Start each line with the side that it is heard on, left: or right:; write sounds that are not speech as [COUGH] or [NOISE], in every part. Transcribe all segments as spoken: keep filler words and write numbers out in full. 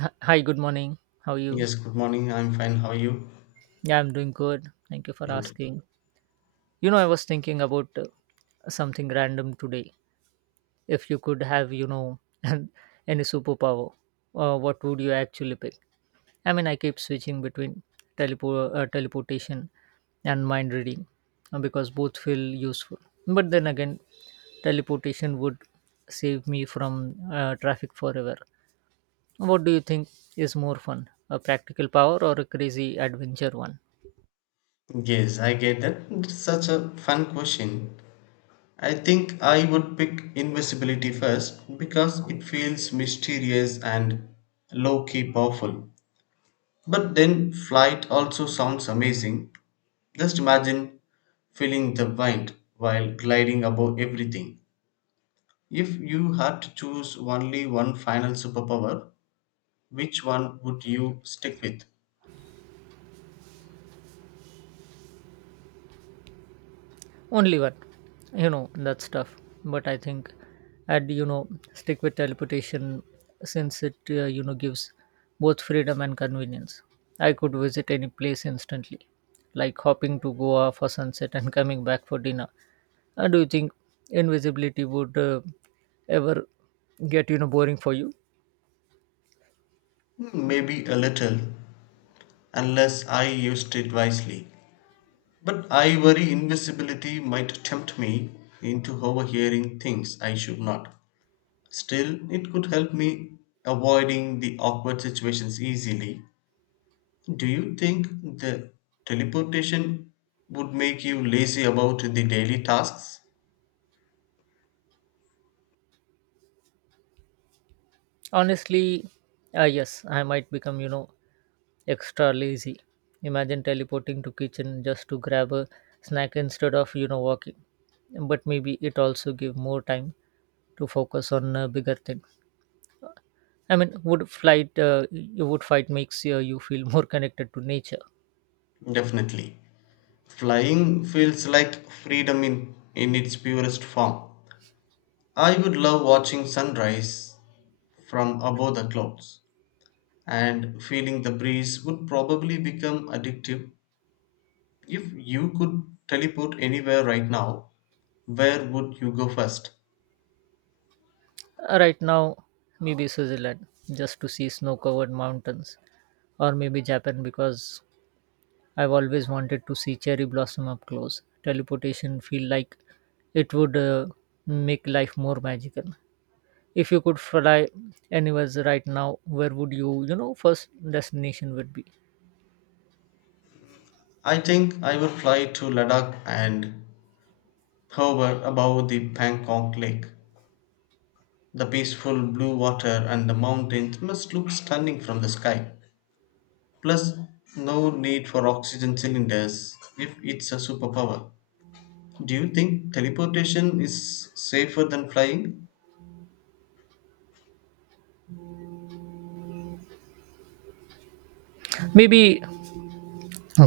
right: Hi, hi, good morning. How are you?
left: Yes, good morning. I'm fine. How are you?
right: Yeah, I'm doing good. Thank you for
left: Good.
right: asking. You know, I was thinking about uh, something random today. If you could have, you know, [LAUGHS] an- any superpower, uh, what would you actually pick? I mean, I keep switching between telepo- uh, teleportation and mind reading uh, because both feel useful. But then again, teleportation would save me from uh, traffic forever. What do you think is more fun, a practical power or a crazy adventure one?
left: Yes, I get that. It's such a fun question. I think I would pick invisibility first because it feels mysterious and low key powerful. But then flight also sounds amazing. Just imagine feeling the wind while gliding above everything. If you had to choose only one final superpower, which one would you stick with?
right: Only one. You know, that's tough. But I think I'd, you know, stick with teleportation since it, uh, you know, gives both freedom and convenience. I could visit any place instantly, like hopping to Goa for sunset and coming back for dinner. Uh, do you think invisibility would uh, ever get, you know, boring for you?
left: Hmm, Maybe a little, unless I used it wisely. But I worry invisibility might tempt me into overhearing things I should not. Still, it could help me avoiding the awkward situations easily. Do you think the teleportation would make you lazy about the daily tasks?
right: Honestly, uh, yes, I might become, you know, extra lazy. Imagine teleporting to kitchen just to grab a snack instead of, you know, walking. But maybe it also give more time to focus on a bigger thing. I mean, would flight, uh, you would fight makes uh, you feel more connected to nature.
left: Definitely. Flying feels like freedom in, in its purest form. I would love watching sunrise from above the clouds, and feeling the breeze would probably become addictive. If you could teleport anywhere right now, where would you go first?
right: Uh, Right now, maybe Switzerland just to see snow-covered mountains, or maybe Japan because I've always wanted to see cherry blossom up close. Teleportation feel like it would uh, make life more magical. If you could fly anywhere right now, where would you, you know, first destination would be?
left: I think I would fly to Ladakh and hover above the Bangkok lake. The peaceful blue water and the mountains must look stunning from the sky. Plus, no need for oxygen cylinders if it's a superpower. Do you think teleportation is safer than flying?
right: Maybe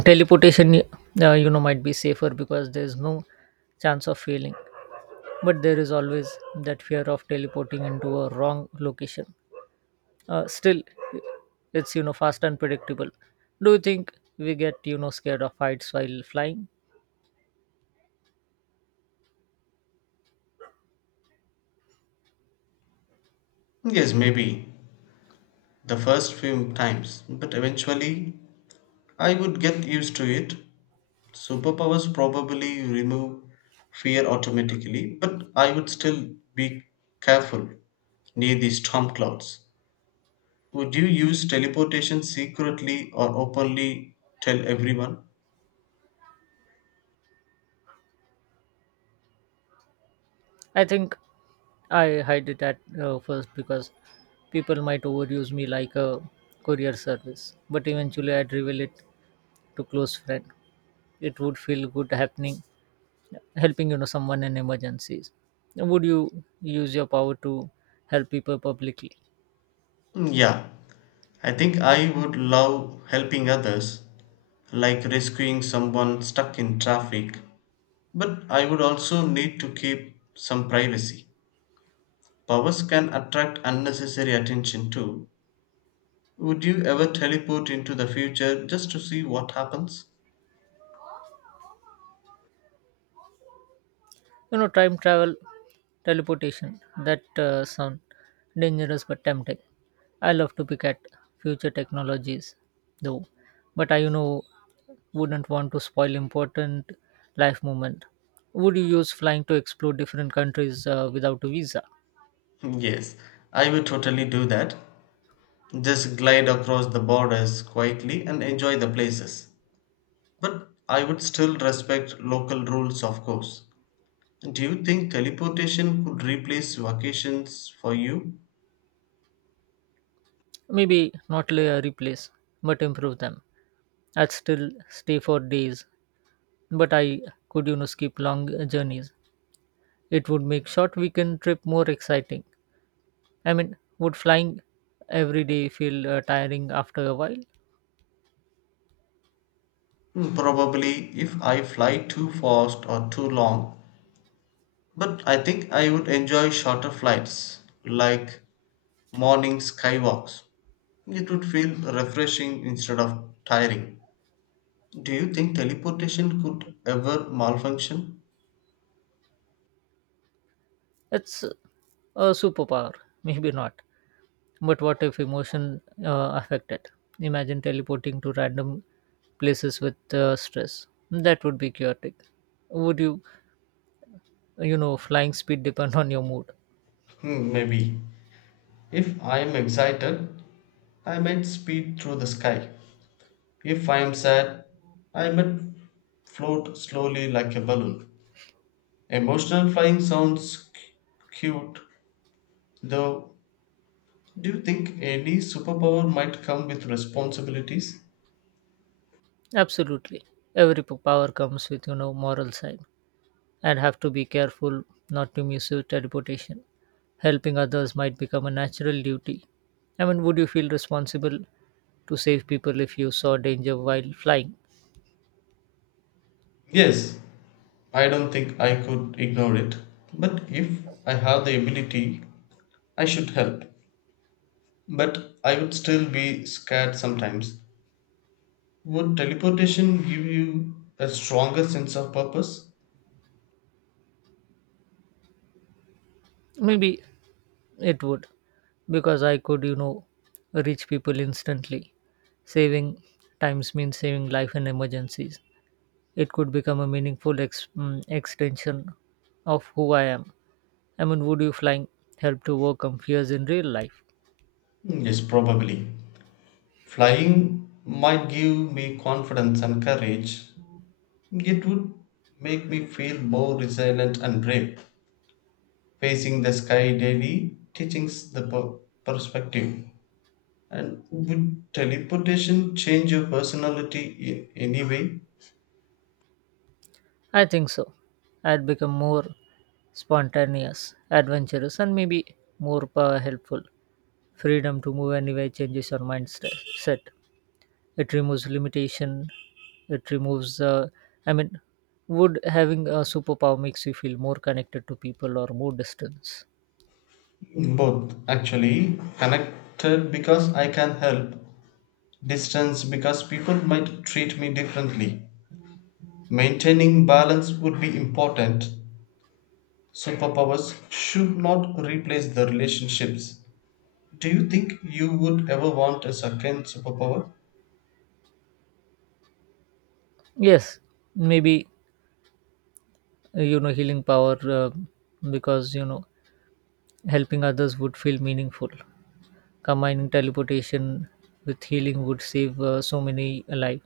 right: teleportation, uh, you know, might be safer because there's no chance of failing. But there is always that fear of teleporting into a wrong location. Uh, still, it's you know fast and predictable. Do you think we get you know scared of heights while flying?
left: Yes, maybe the first few times, but eventually I would get used to it. Superpowers probably remove fear automatically, but I would still be careful near the storm clouds. Would you use teleportation secretly or openly tell everyone?
right: I think I hide it at uh, first because people might overuse me like a courier service, but eventually I'd reveal it to close friend. It would feel good happening, helping you know someone in emergencies. Would you use your power to help people publicly?
left: Mm, yeah, I think I would love helping others, like rescuing someone stuck in traffic, but I would also need to keep some privacy. Powers can attract unnecessary attention too. Would you ever teleport into the future just to see what happens?
right: You know, time travel, teleportation, that uh, sound dangerous but tempting. I love to pick at future technologies, though, but I, you know, wouldn't want to spoil important life moment. Would you use flying to explore different countries uh, without a visa?
left: [LAUGHS] Yes, I would totally do that. Just glide across the borders quietly and enjoy the places. But I would still respect local rules, of course. Do you think teleportation could replace vacations for you?
right: Maybe not lay a replace, but improve them. I'd still stay for days, but I could, you know, skip long uh, journeys. It would make short weekend trip more exciting. I mean, would flying every day feel uh, tiring after a while?
left: Hmm, Probably if I fly too fast or too long. But I think I would enjoy shorter flights, like morning skywalks. It would feel refreshing instead of tiring. Do you think teleportation could ever malfunction?
right: It's a superpower, maybe not. But what if emotion uh, affected? Imagine teleporting to random places with uh, stress. That would be chaotic. Would you, you know, flying speed depend on your mood?
left: Hmm, maybe. If I am excited, I might speed through the sky. If I am sad, I might float slowly like a balloon. Emotional flying sounds c- cute, though. Do you think any superpower might come with responsibilities?
right: Absolutely. Every p- power comes with, you know, moral side. And have to be careful not to misuse their reputation. Helping others might become a natural duty. I mean, would you feel responsible to save people if you saw danger while flying?
left: Yes, I don't think I could ignore it, but if I have the ability, I should help. But I would still be scared sometimes. Would teleportation give you a stronger sense of purpose?
right: Maybe it would, because I could, you know, reach people instantly. Saving times means saving life in emergencies. It could become a meaningful ex- mm, extension of who I am. I mean, would you flying help to overcome fears in real life?
left: Yes, probably. Flying might give me confidence and courage. It would make me feel more resilient and brave. Facing the sky daily teaches the per- perspective. And would teleportation change your personality in any way?
right: I think so. I'd become more spontaneous, adventurous, and maybe more uh, helpful. Freedom to move anywhere changes your mindset. It removes limitation. It removes. Uh, I mean, would having a superpower makes you feel more connected to people or more distance?
left: Both, actually. Connected because I can help, distance because people might treat me differently. Maintaining balance would be important. Superpowers should not replace the relationships. Do you think you would ever want a second superpower?
right: Yes, maybe uh, you know healing power uh, because you know helping others would feel meaningful. Combining teleportation with healing would save uh, so many lives.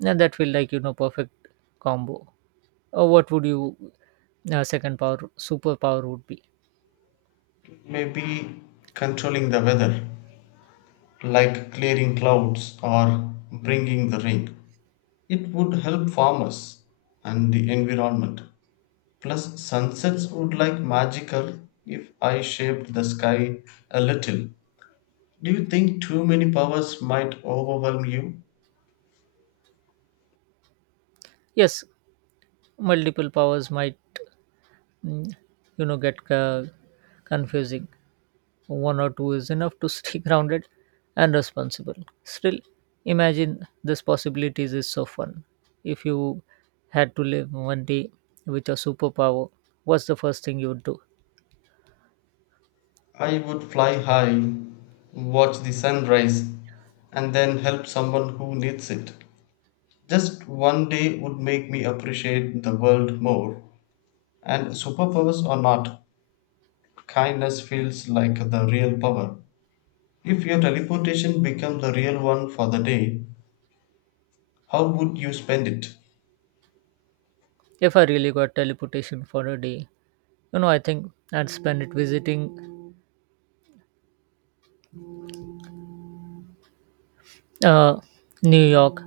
right: Yeah, that will like you know perfect combo. Uh, what would you uh, second power superpower would be?
left: Maybe controlling the weather, like clearing clouds or bringing the rain. It would help farmers and the environment. Plus, sunsets would like magical if I shaped the sky a little. Do you think too many powers might overwhelm you?
right: Yes, multiple powers might mm, you know get uh, confusing. One or two is enough to stay [LAUGHS] grounded and responsible. Still, imagine this possibilities is so fun. If you had to live one day with a superpower, what's the first thing you would do?
left: I would fly high, watch the sunrise, and then help someone who needs it. Just one day would make me appreciate the world more. And superpowers or not, kindness feels like the real power. If your teleportation became the real one for the day, how would you spend it?
right: If I really got teleportation for a day, you know I think I'd spend it visiting uh, New York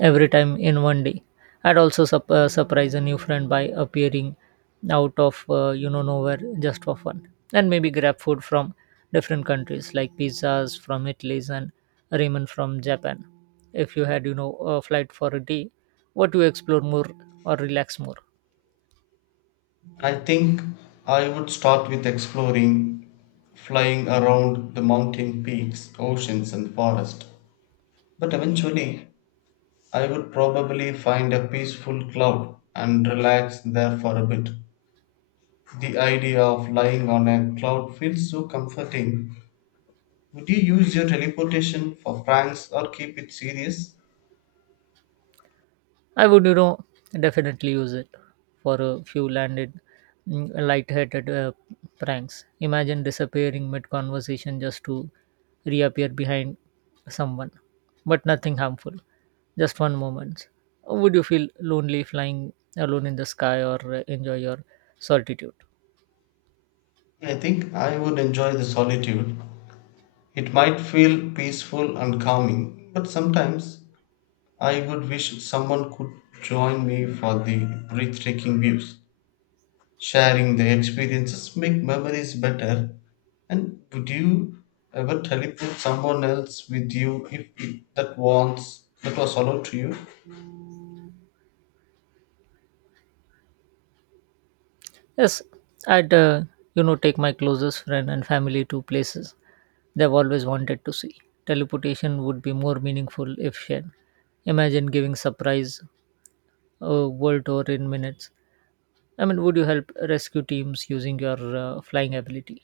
right: every time in one day. I'd also sup- uh, surprise a new friend by appearing out of uh, you know nowhere just for fun, and maybe grab food from different countries like pizzas from Italy and ramen from Japan. If you had you know a flight for a day, what do you explore more or relax more?
left: I think I would start with exploring, flying around the mountain peaks, oceans, and forest. But eventually, I would probably find a peaceful cloud and relax there for a bit. The idea of lying on a cloud feels so comforting. Would you use your teleportation for pranks or keep it serious?
right: I would, you know, definitely use it for a few landed, mm, light-headed uh, pranks. Imagine disappearing mid-conversation just to reappear behind someone, but nothing harmful, just one moment. Would you feel lonely flying alone in the sky or uh, enjoy your solitude?
left: I think I would enjoy the solitude. It might feel peaceful and calming, but sometimes I would wish someone could join me for the breathtaking views. Sharing the experiences make memories better. And would you ever teleport someone else with you if it, that wants that was allowed to you?
right: Yes, I'd uh, you know take my closest friend and family to places they've always wanted to see. Teleportation would be more meaningful if shared. Imagine giving surprise a world tour in minutes. I mean, would you help rescue teams using your uh, flying ability?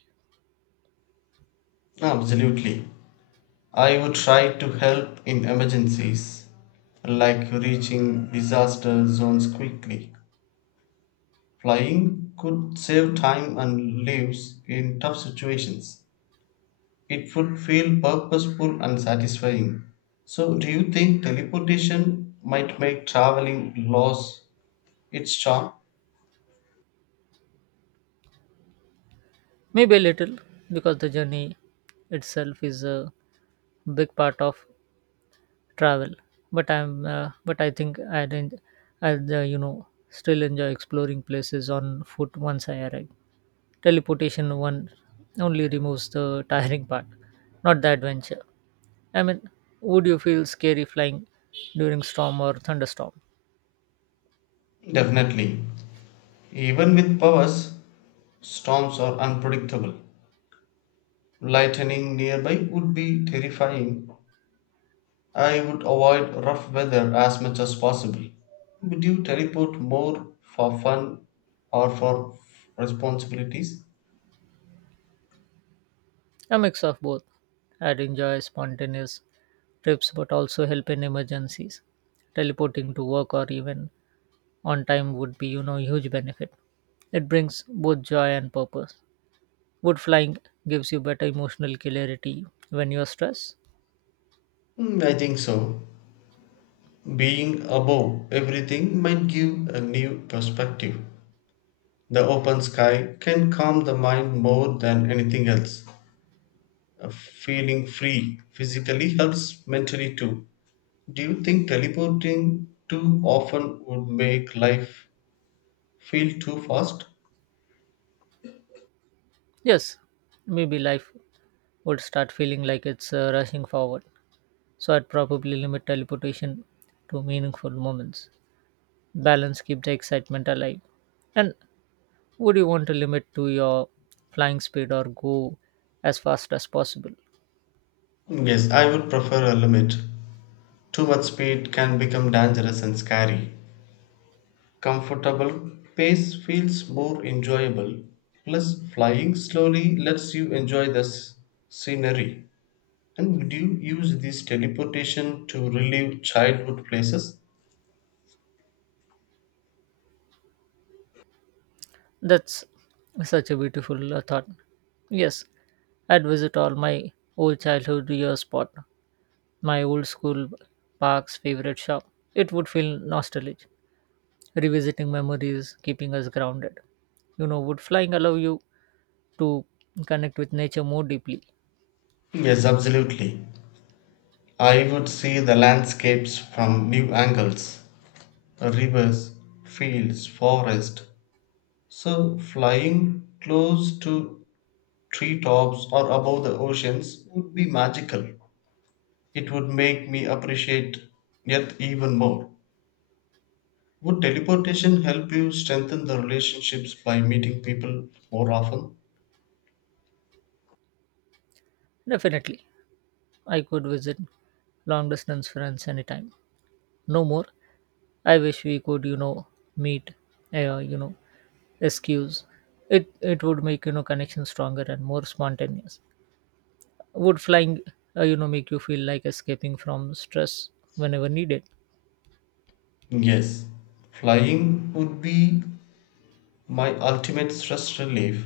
left: Absolutely. I would try to help in emergencies, like reaching disaster zones quickly. Flying could save time and lives in tough situations. It would feel purposeful and satisfying. So, do you think teleportation might make traveling lose its charm?
right: Maybe a little, because the journey itself is a big part of travel, but i'm uh, but I think i'd, en- I'd uh, you know still enjoy exploring places on foot once I arrive. Teleportation one only removes the [LAUGHS] tiring part, not the adventure. I mean, would you feel scary flying during storm or thunderstorm?
left: Definitely. Even with powers, storms are unpredictable. Lightning nearby would be terrifying. I would avoid rough weather as much as possible. Would you teleport more for fun or for responsibilities?
right: A mix of both. I'd enjoy spontaneous trips but also help in emergencies. Teleporting to work or even on time would be you know huge benefit. It brings both joy and purpose. Would flying gives you better emotional clarity when you're stressed?
left: Mm, I think so. Being above everything might give a new perspective. The open sky can calm the mind more than anything else. Uh, Feeling free physically helps mentally too. Do you think teleporting too often would make life feel too fast?
right: Yes, maybe life would start feeling like it's uh, rushing forward. So I'd probably limit teleportation to meaningful moments. Balance keep the excitement alive. And would you want to limit to your flying speed or go as fast as possible?
left: Hmm, Yes, I would prefer a limit. Too much speed can become dangerous and scary. Comfortable, pace feels more enjoyable, plus, flying slowly lets you enjoy the s- scenery. And would you use this teleportation to relive childhood places?
right: That's such a beautiful uh, thought. Yes, I'd visit all my old childhood year spot my old school park's favorite shop. It would feel nostalgic, revisiting memories, keeping us grounded. You know, would flying allow you to connect with nature more deeply?
left: Yes, absolutely. I would see the landscapes from new angles: rivers, fields, forest. So, flying close to treetops or above the oceans would be magical. It would make me appreciate Earth even more. Would teleportation help you strengthen the relationships by meeting people more often?
right: Definitely. I could visit long distance friends anytime. No more. I wish we could, you know, meet, uh, you know, excuse. It it would make you know connection stronger and more spontaneous. Would flying, uh, you know, make you feel like escaping from stress whenever needed?
left: Yes. Flying would be my ultimate stress relief.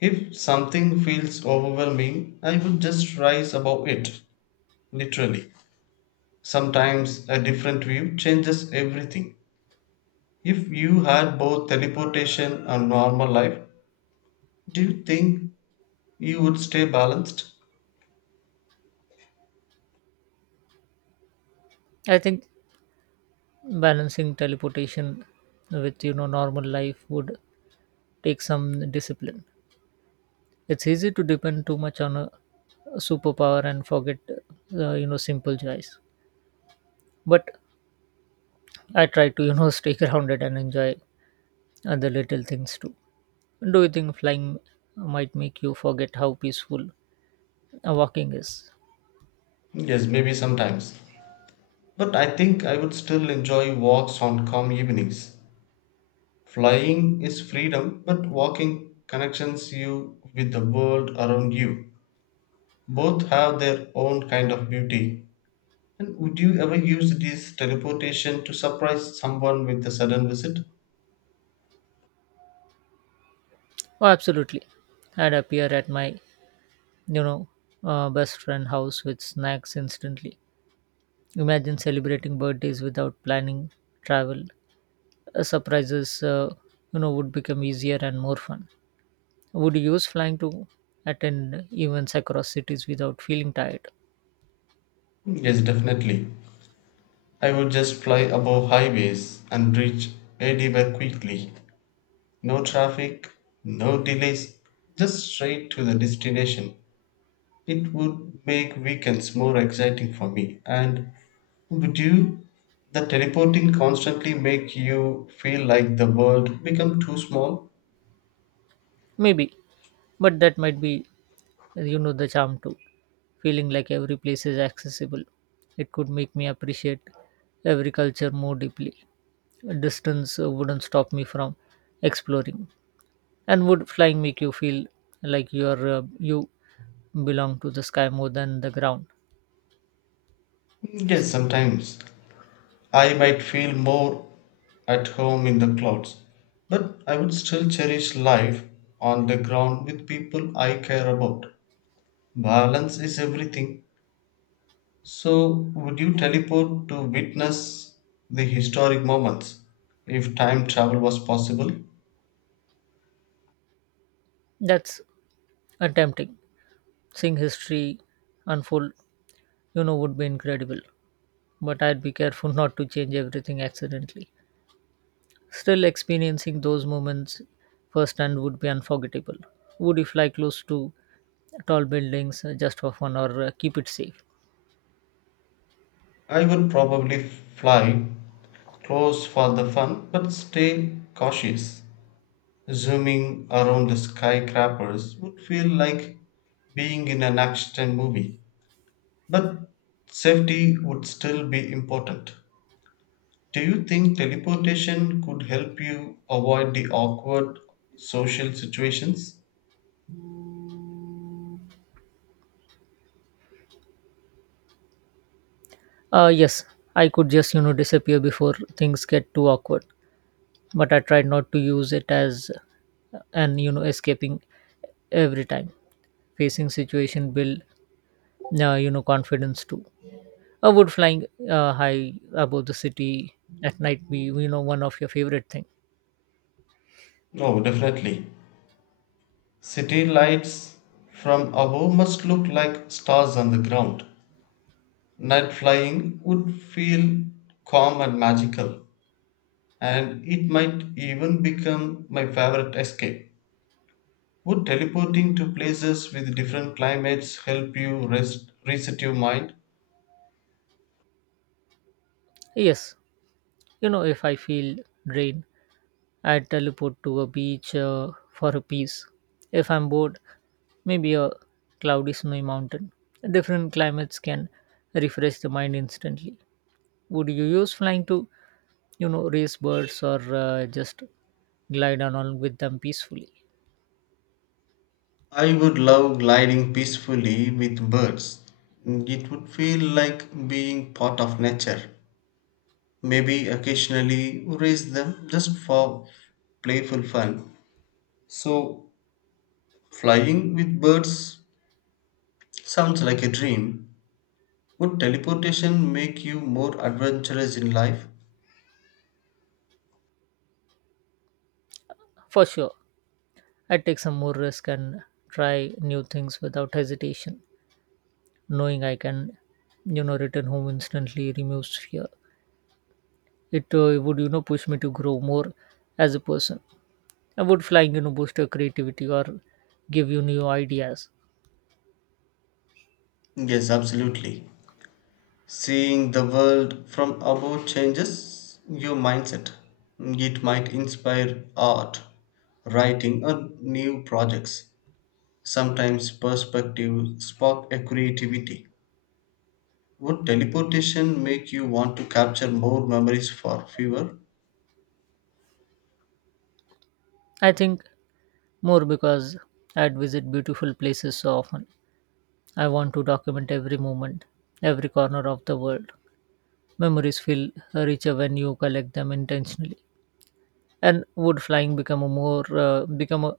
left: If something feels overwhelming, I would just rise above it, literally. Sometimes a different view changes everything. If you had both teleportation and normal life, do you think you would stay balanced?
right: I think balancing teleportation with you know normal life would take some discipline. It's easy to depend too much on a superpower and forget uh, you know simple joys. But I try to you know [LAUGHS] stay grounded and enjoy other little things too. Do you think flying might make you forget how peaceful uh, walking is?
left: Yes, maybe sometimes. But I think I would still enjoy walks on calm evenings. Flying is freedom, but walking connections you with the world around you. Both have their own kind of beauty. And would you ever use this teleportation to surprise someone with a sudden visit?
right: Oh, absolutely. I'd appear at my you know uh, best friend house with snacks instantly. Imagine celebrating birthdays without planning travel uh, surprises uh, you know would become easier and more fun. Would you use flying to attend events across cities without feeling tired?
left: Yes, definitely. I would just fly above highways and reach anywhere quickly. No traffic, no delays, just straight to the destination. It would make weekends more exciting for me. And would you? The teleporting constantly make you feel like the world become too small?
right: Maybe, but that might be you know the charm too, feeling like every place is accessible. It could make me appreciate every culture more deeply. Distance uh, wouldn't stop me from exploring. And would flying make you feel like you're uh, you belong to the sky more than the ground?
left: Yes, sometimes. I might feel more at home in the clouds, but I would still cherish life on the ground with people I care about. Balance is everything. So, would you teleport to witness the historic moments if time travel was possible?
right: That's uh, tempting. Seeing history unfold, you know, would be incredible. But I'd be careful [LAUGHS] not to change everything accidentally. Still, experiencing those moments firsthand would be unforgettable. Would you fly close to tall buildings uh, just for fun or uh, keep it safe?
left: I would probably fly close for the fun, but stay cautious. Zooming around the skyscrapers would feel like being in an action movie, but safety would still be important. Do you think teleportation could help you avoid the awkward social situations?
right: Uh, yes, I could just, you know, disappear before things get too awkward. But I tried not to use it as uh, an, you know, escaping every time. Facing situation build, uh, you know, confidence too. Or would flying uh, high above the city at night be, you know, one of your favorite thing?
left: No, definitely. City lights from above must look like stars on the ground. Night flying would feel calm and magical, and it might even become my favorite escape. Would teleporting to places with different climates help you rest, reset your mind?
right: Yes. You know, if I feel drained, I teleport to a beach uh, for a peace. If I'm bored, maybe a cloudy snowy mountain. Different climates can refresh the mind instantly. Would you use flying to, you know, race birds or uh, just glide along with them peacefully?
left: I would love gliding peacefully with birds. It would feel like being part of nature. Maybe occasionally raise them just for playful fun. So, flying with birds sounds like a dream. Would teleportation make you more adventurous in life?
right: For sure, I take some more risk and try new things without hesitation. Knowing I can, you know, return home instantly removes fear. It uh, would, you know, push me to grow more as a person. I would flying, you know, boost your creativity or give you new ideas.
left: Yes, absolutely. Seeing the world from above changes your mindset. It might inspire art, writing, or new projects. Sometimes perspective spark a creativity. Would teleportation make you want to capture more memories for fewer?
right: I think more because I'd visit beautiful places so often. I want to document every moment, every corner of the world. Memories feel richer when you collect them intentionally. And would flying become a more uh, become a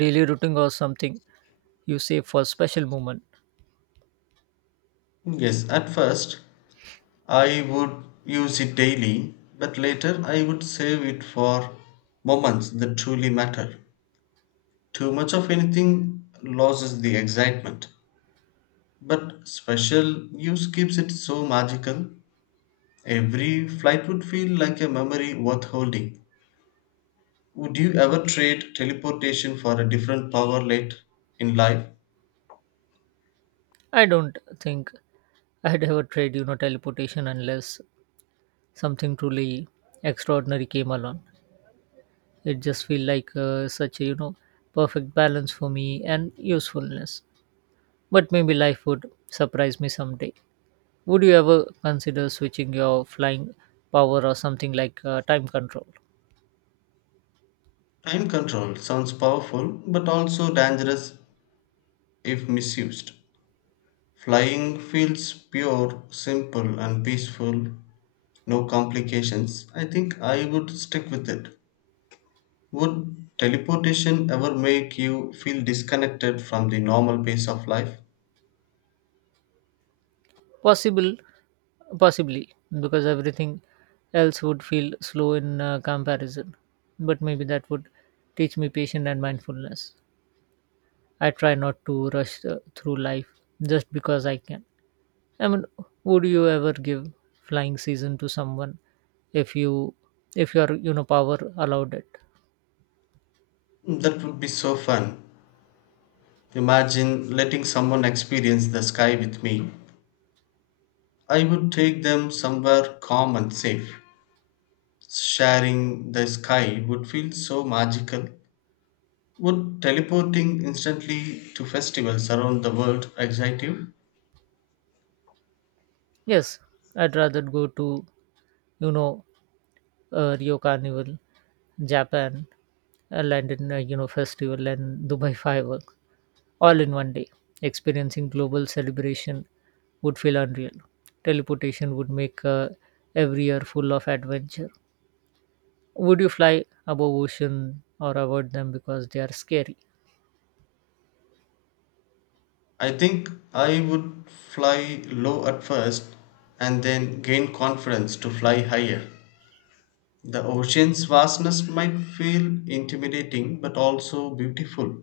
right: daily routine or something you save for special moment?
left: Yes, at first, I would use it daily, but later I would save it for moments that truly matter. Too much of anything loses the excitement, but special use keeps it so magical. Every flight would feel like a memory worth holding. Would you ever trade teleportation for a different power late in life?
right: I don't think I'd ever tried, you know, teleportation unless something truly extraordinary came along. It just feel like uh, such a, you know, perfect balance for me and usefulness. But maybe life would surprise me someday. Would you ever consider switching your flying power or something like uh, time control?
left: Time control sounds powerful but also dangerous if misused. Flying feels pure, simple, and peaceful, no complications. I think I would stick with it. Would teleportation ever make you feel disconnected from the normal pace of life?
right: Possible, possibly, because everything else would feel slow in uh, comparison. But maybe that would teach me patience and mindfulness. I try not to rush uh, through life just because I can. I mean, would you ever give flying season to someone if you if your you know power allowed it?
left: That would be so fun. Imagine letting someone experience the sky with me. I would take them somewhere calm and safe. Sharing the sky would feel so magical. Would teleporting instantly to festivals around the world excite you?
right: Yes, I'd rather go to you know uh, Rio Carnival, Japan, uh, London uh, you know festival, and Dubai fireworks all in one day. Experiencing global celebration would feel unreal. Teleportation would make uh, every year full of adventure. Would you fly above ocean or avoid them because they are scary?
left: I think I would fly low at first and then gain confidence to fly higher. The ocean's vastness might feel intimidating but also beautiful.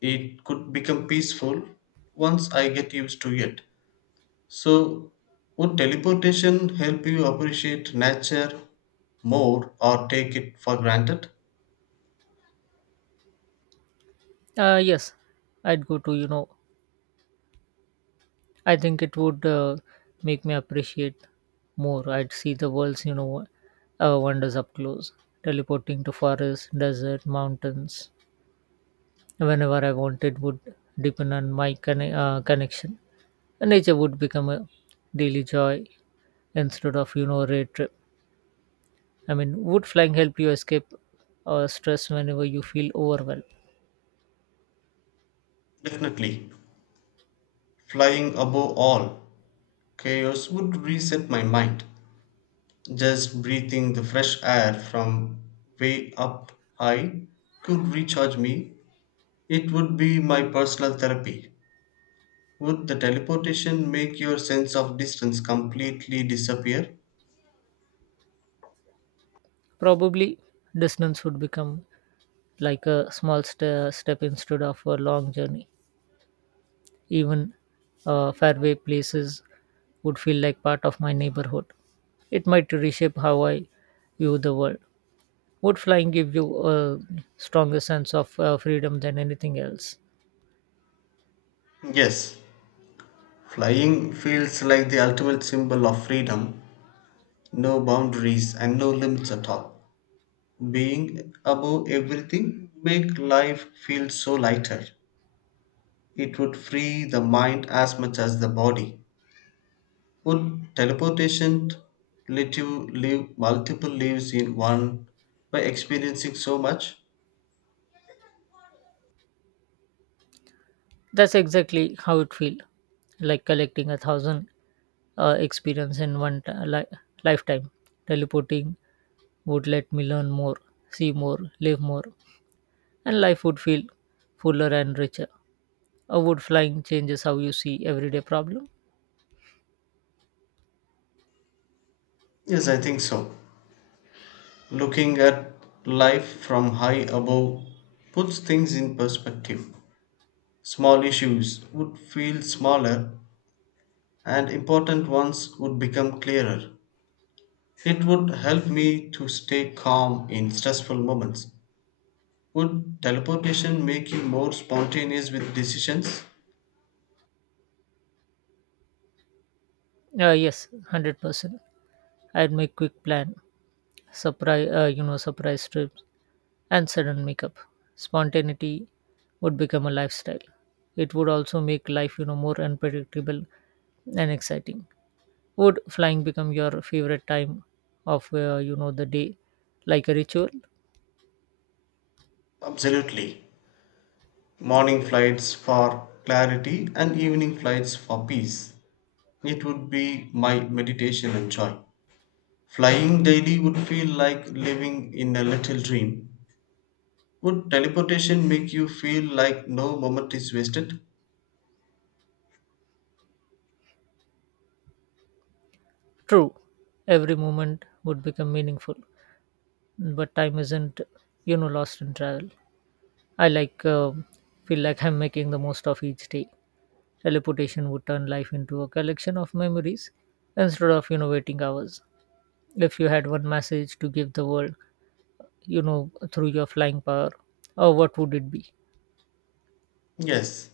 left: It could become peaceful once I get used to it. So, would teleportation help you appreciate nature more or take it for granted?
right: Uh, yes, I'd go to, you know, I think it would uh, make me appreciate more. I'd see the world's, you know, uh, wonders up close. Teleporting to forests, desert, mountains, whenever I wanted would depend on my conne- uh, connection. And nature would become a daily joy instead of, you know, a rare trip. I mean, would flying help you escape uh, stress whenever you feel overwhelmed?
left: Definitely. Flying above all chaos would reset my mind. Just breathing the fresh air from way up high could recharge me. It would be my personal therapy. Would the teleportation make your sense of distance completely disappear?
right: Probably distance would become like a small st- step instead of a long journey. Even uh, faraway places would feel like part of my neighborhood. It might reshape how I view the world. Would flying give you a stronger sense of uh, freedom than anything else?
left: Yes, flying feels like the ultimate symbol of freedom. No boundaries and no limits at all. Being above everything make life feel so lighter. It would free the mind as much as the body. Would teleportation let you live multiple lives in one by experiencing so much?
right: That's exactly how it feels, like collecting a thousand uh, experience in one t- li- lifetime. Teleporting would let me learn more, see more, live more. And life would feel fuller and richer. Uh, would flying changes how you see everyday problem?
left: Yes, I think so. Looking at life from high above puts things in perspective. Small issues would feel smaller and important ones would become clearer. It would help me to stay calm in stressful moments. Would teleportation make you more spontaneous with decisions?
right: Uh, yes, hundred percent. I'd make quick plan, surprise, uh, you know, surprise trips, and sudden makeup. Spontaneity would become a lifestyle. It would also make life, you know, more unpredictable and exciting. Would flying become your favorite time of uh, you know the day, like a ritual?
left: Absolutely. Morning flights for clarity and evening flights for peace. It would be my meditation and joy. Flying daily would feel like living in a little dream. Would teleportation make you feel like no moment is wasted?
right: True, every moment would become meaningful. But time isn't you know lost in travel. I like uh, feel like I'm making the most of each day. Teleportation would turn life into a collection of memories instead of you know waiting hours. If you had one message to give the world, you know through your flying power, or what would it be?
left: Yes.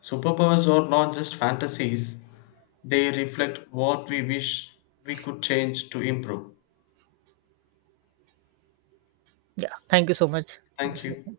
left: Superpowers are not just fantasies, they reflect what we wish we could change to improve.
right: Yeah, thank you so much for the
left: Thank you.
right: session.